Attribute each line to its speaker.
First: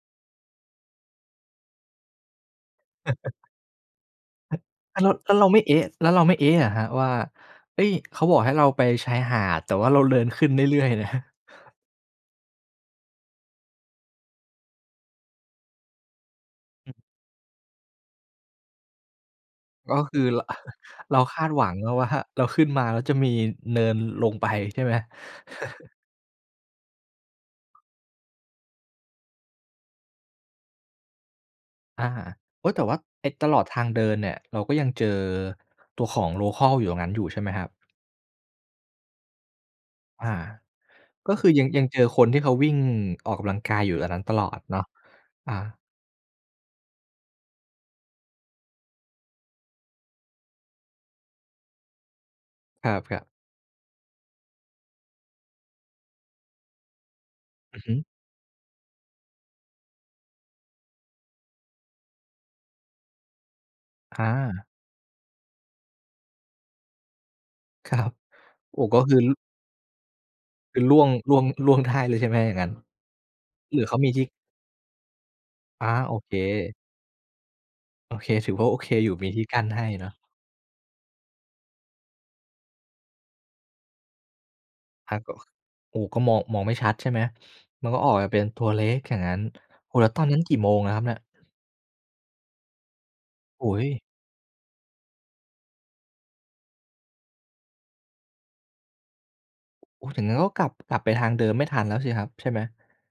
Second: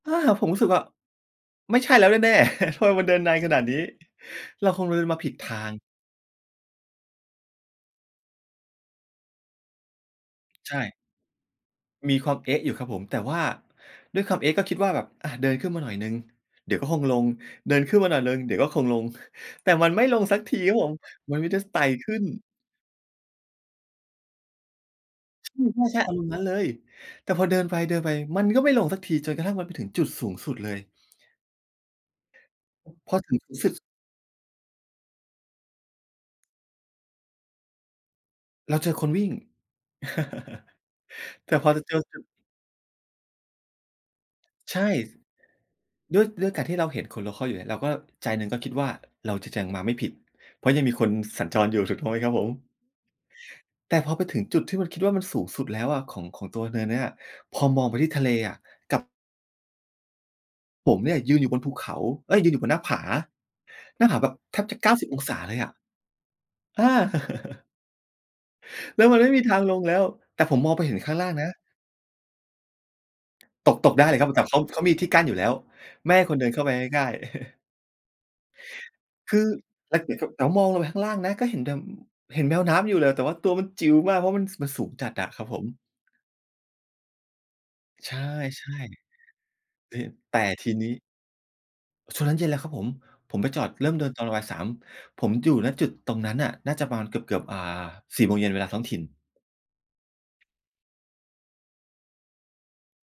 Speaker 1: อ้า ผมรู้สึกว่า ไม่ใช่แล้วแน่ ๆ ทำไมมันเดินนานขนาดนี้ เราคง
Speaker 2: แ
Speaker 1: เ
Speaker 2: ล
Speaker 1: ด
Speaker 2: ้
Speaker 1: ิ
Speaker 2: วเ
Speaker 1: น
Speaker 2: รา
Speaker 1: มาผ
Speaker 2: แล
Speaker 1: ิ
Speaker 2: ้
Speaker 1: ด
Speaker 2: วเร
Speaker 1: ท
Speaker 2: าไ
Speaker 1: า
Speaker 2: ม่ เอ๊
Speaker 1: ง
Speaker 2: ะ แล้วเราไม่ เอ๊ะ เหรอครับว่า เอ๊ย เขาบอกให้เราไปชายหาด แต่ว่าเราเดินขึ้นเร
Speaker 1: ใช
Speaker 2: ื่อย
Speaker 1: ่
Speaker 2: ๆ นะ
Speaker 1: มีความ เอ๊ะ อยู่ครับผม แต่ว่าด้วยความ เอ๊ะ ก็คิดว่าแบบ อ่า เดินขึ้นมาหน่อยหนึ่ง เดี๋ยวก็
Speaker 2: อือ
Speaker 1: คงลง เดินขึ้นมาหน่อยหนึ่ง เดี๋ยวก็คงลง แต่ มั
Speaker 2: อ
Speaker 1: น
Speaker 2: ๋อ
Speaker 1: ไม่
Speaker 2: ค
Speaker 1: ล
Speaker 2: ือ
Speaker 1: งสั
Speaker 2: ร
Speaker 1: กทีครับผม
Speaker 2: เรา
Speaker 1: ม
Speaker 2: ค
Speaker 1: ัน
Speaker 2: า
Speaker 1: มี
Speaker 2: ด
Speaker 1: แต่
Speaker 2: หวั
Speaker 1: ส ไ
Speaker 2: ง
Speaker 1: ต่
Speaker 2: เนาะว
Speaker 1: ข
Speaker 2: ่า
Speaker 1: ึ้น
Speaker 2: เราขึ้นมา แล้วจะมีเนินลงไป ใช่ไหม?
Speaker 1: อืม ใช่ ๆ อารมณ์นั้นเลย แต่พอเดินไป เดินไป มันก็ไม่ลงสักที จนกระทั่ง มันไปถึงจุดสูงสุดเลย
Speaker 2: อา โอ๊ย แต่ว่า
Speaker 1: พอ
Speaker 2: ไอ้
Speaker 1: ถึง
Speaker 2: ต
Speaker 1: สู
Speaker 2: ล
Speaker 1: ง
Speaker 2: อด
Speaker 1: สุด
Speaker 2: ทางเดินเนี่ย เราก็ยังเจอตัวของ โลคัล อยู่ตรงนั้นอยู่ ใช่ไหมครับ?
Speaker 1: เราเจอคนวิ่ง
Speaker 2: อา ก็คื
Speaker 1: แต
Speaker 2: อ
Speaker 1: ่
Speaker 2: ยั
Speaker 1: พ
Speaker 2: ง
Speaker 1: อ
Speaker 2: ย
Speaker 1: จ
Speaker 2: ั
Speaker 1: ะ
Speaker 2: ง
Speaker 1: เจ
Speaker 2: เจ
Speaker 1: อ
Speaker 2: อ
Speaker 1: กั
Speaker 2: ค
Speaker 1: บ
Speaker 2: นที่เขาวิ่งออกกำลังกาย อยู่ตรงนั้นตลอด
Speaker 1: ใ
Speaker 2: เ
Speaker 1: ช
Speaker 2: นา
Speaker 1: ่
Speaker 2: ะ อา
Speaker 1: ด้วย ด้วยการที่เราเห็นคน โลคัล อยู่เนี่ย เราก็ใจหนึ่งก็คิดว่า เราจะยังมาไม่ผิด เพราะยังมีคนสัญจรอยู่ ถูกต้องไหมครับผม?
Speaker 2: ครับ ๆ
Speaker 1: แต่พอไปถึงจุดที่มันคิดว่า มันสูงสุดแล้วอะ ของ ของตัวเนินเนี้ย พอ
Speaker 2: อ
Speaker 1: ม
Speaker 2: ือ
Speaker 1: อง
Speaker 2: ฮ
Speaker 1: ไ
Speaker 2: ึ
Speaker 1: ปที่ทะเลอะ กลับ ผมเนี่ยยืนอยู่บนภูเขา เอ๊ย ยืนอยู่บนหน้าผา หน้าผ
Speaker 2: อ
Speaker 1: าแบบแท
Speaker 2: า
Speaker 1: บจะ 90 องศาเลยอะ อา
Speaker 2: ครับ โอ้ ก
Speaker 1: แ
Speaker 2: ็
Speaker 1: ล้ว
Speaker 2: ค
Speaker 1: มั
Speaker 2: ื
Speaker 1: น
Speaker 2: อ
Speaker 1: ไม่มีทางลงแล้ว แต่ผมมอ
Speaker 2: ค
Speaker 1: ง
Speaker 2: ื
Speaker 1: ไป
Speaker 2: อ
Speaker 1: เห
Speaker 2: ร
Speaker 1: ็น
Speaker 2: ่ว
Speaker 1: ข
Speaker 2: ง
Speaker 1: ้างล่า
Speaker 2: ร
Speaker 1: ง
Speaker 2: ่วง
Speaker 1: นะ
Speaker 2: ร่วงได้เลย ใช่ไหมอย่างงั้น?
Speaker 1: ต
Speaker 2: ห
Speaker 1: ก
Speaker 2: รือ
Speaker 1: ต
Speaker 2: เข
Speaker 1: ก
Speaker 2: า
Speaker 1: ได้
Speaker 2: มี
Speaker 1: เลย
Speaker 2: ท
Speaker 1: ค
Speaker 2: ี
Speaker 1: ร
Speaker 2: ่
Speaker 1: ับ แต่เขา เขามีที่กั้นอยู่แล้ว
Speaker 2: อา
Speaker 1: ไม
Speaker 2: โอ
Speaker 1: ่ให้
Speaker 2: เ
Speaker 1: ค
Speaker 2: ค
Speaker 1: นเดินเข้าไปง่าย ๆ
Speaker 2: โอเค ถือว่า โอเคอยู่ มี
Speaker 1: ค
Speaker 2: ท
Speaker 1: ื
Speaker 2: ี่
Speaker 1: อ
Speaker 2: กั้นให้
Speaker 1: แล้ว
Speaker 2: เนา
Speaker 1: ห
Speaker 2: ะ
Speaker 1: ันกลับ แล้วมองลงไปข้างล่างนะ ก็เห็นแต่ เห็นแมวน้ำอยู่เลย แต่ว่าตัวมันจิ๋วมาก เพราะ มัน มันสูงจ
Speaker 2: พ
Speaker 1: ัด
Speaker 2: ัก
Speaker 1: อะ
Speaker 2: เหรอ
Speaker 1: ครับผม
Speaker 2: โอ้ ก็มอง มองไม่ชัดใช่ไหม? มันก็อ
Speaker 1: ใ
Speaker 2: อ
Speaker 1: ช
Speaker 2: ก
Speaker 1: ่
Speaker 2: มาเป็นตัวเล็กอย่างงั้น โ
Speaker 1: ๆ
Speaker 2: อ้
Speaker 1: ที
Speaker 2: แล้วตอน
Speaker 1: แ
Speaker 2: นั
Speaker 1: ต
Speaker 2: ้
Speaker 1: ่
Speaker 2: นกี่
Speaker 1: ท
Speaker 2: โม
Speaker 1: ี
Speaker 2: ง
Speaker 1: น
Speaker 2: อ
Speaker 1: ี
Speaker 2: ะ
Speaker 1: ้
Speaker 2: ครับเนี่ย?
Speaker 1: ช่วงนั้นเย็นแล้วครับผม ผมไปจ
Speaker 2: โ
Speaker 1: อ
Speaker 2: อ
Speaker 1: ด
Speaker 2: ๊
Speaker 1: เริ่ม
Speaker 2: ย
Speaker 1: เดินตอนประมาณ 3 ผมอยู่ ณ จุดตรงนั้นน่ะ น่าจะประมาณเกือบ ๆ อ่า 4 โมงเย็น เวลาท้องถิ่น
Speaker 2: โอ้ อย่างงั้นก็ กลับ กลับไปทางเดิมไม่ทันแล้วสิครับใช่ไหม?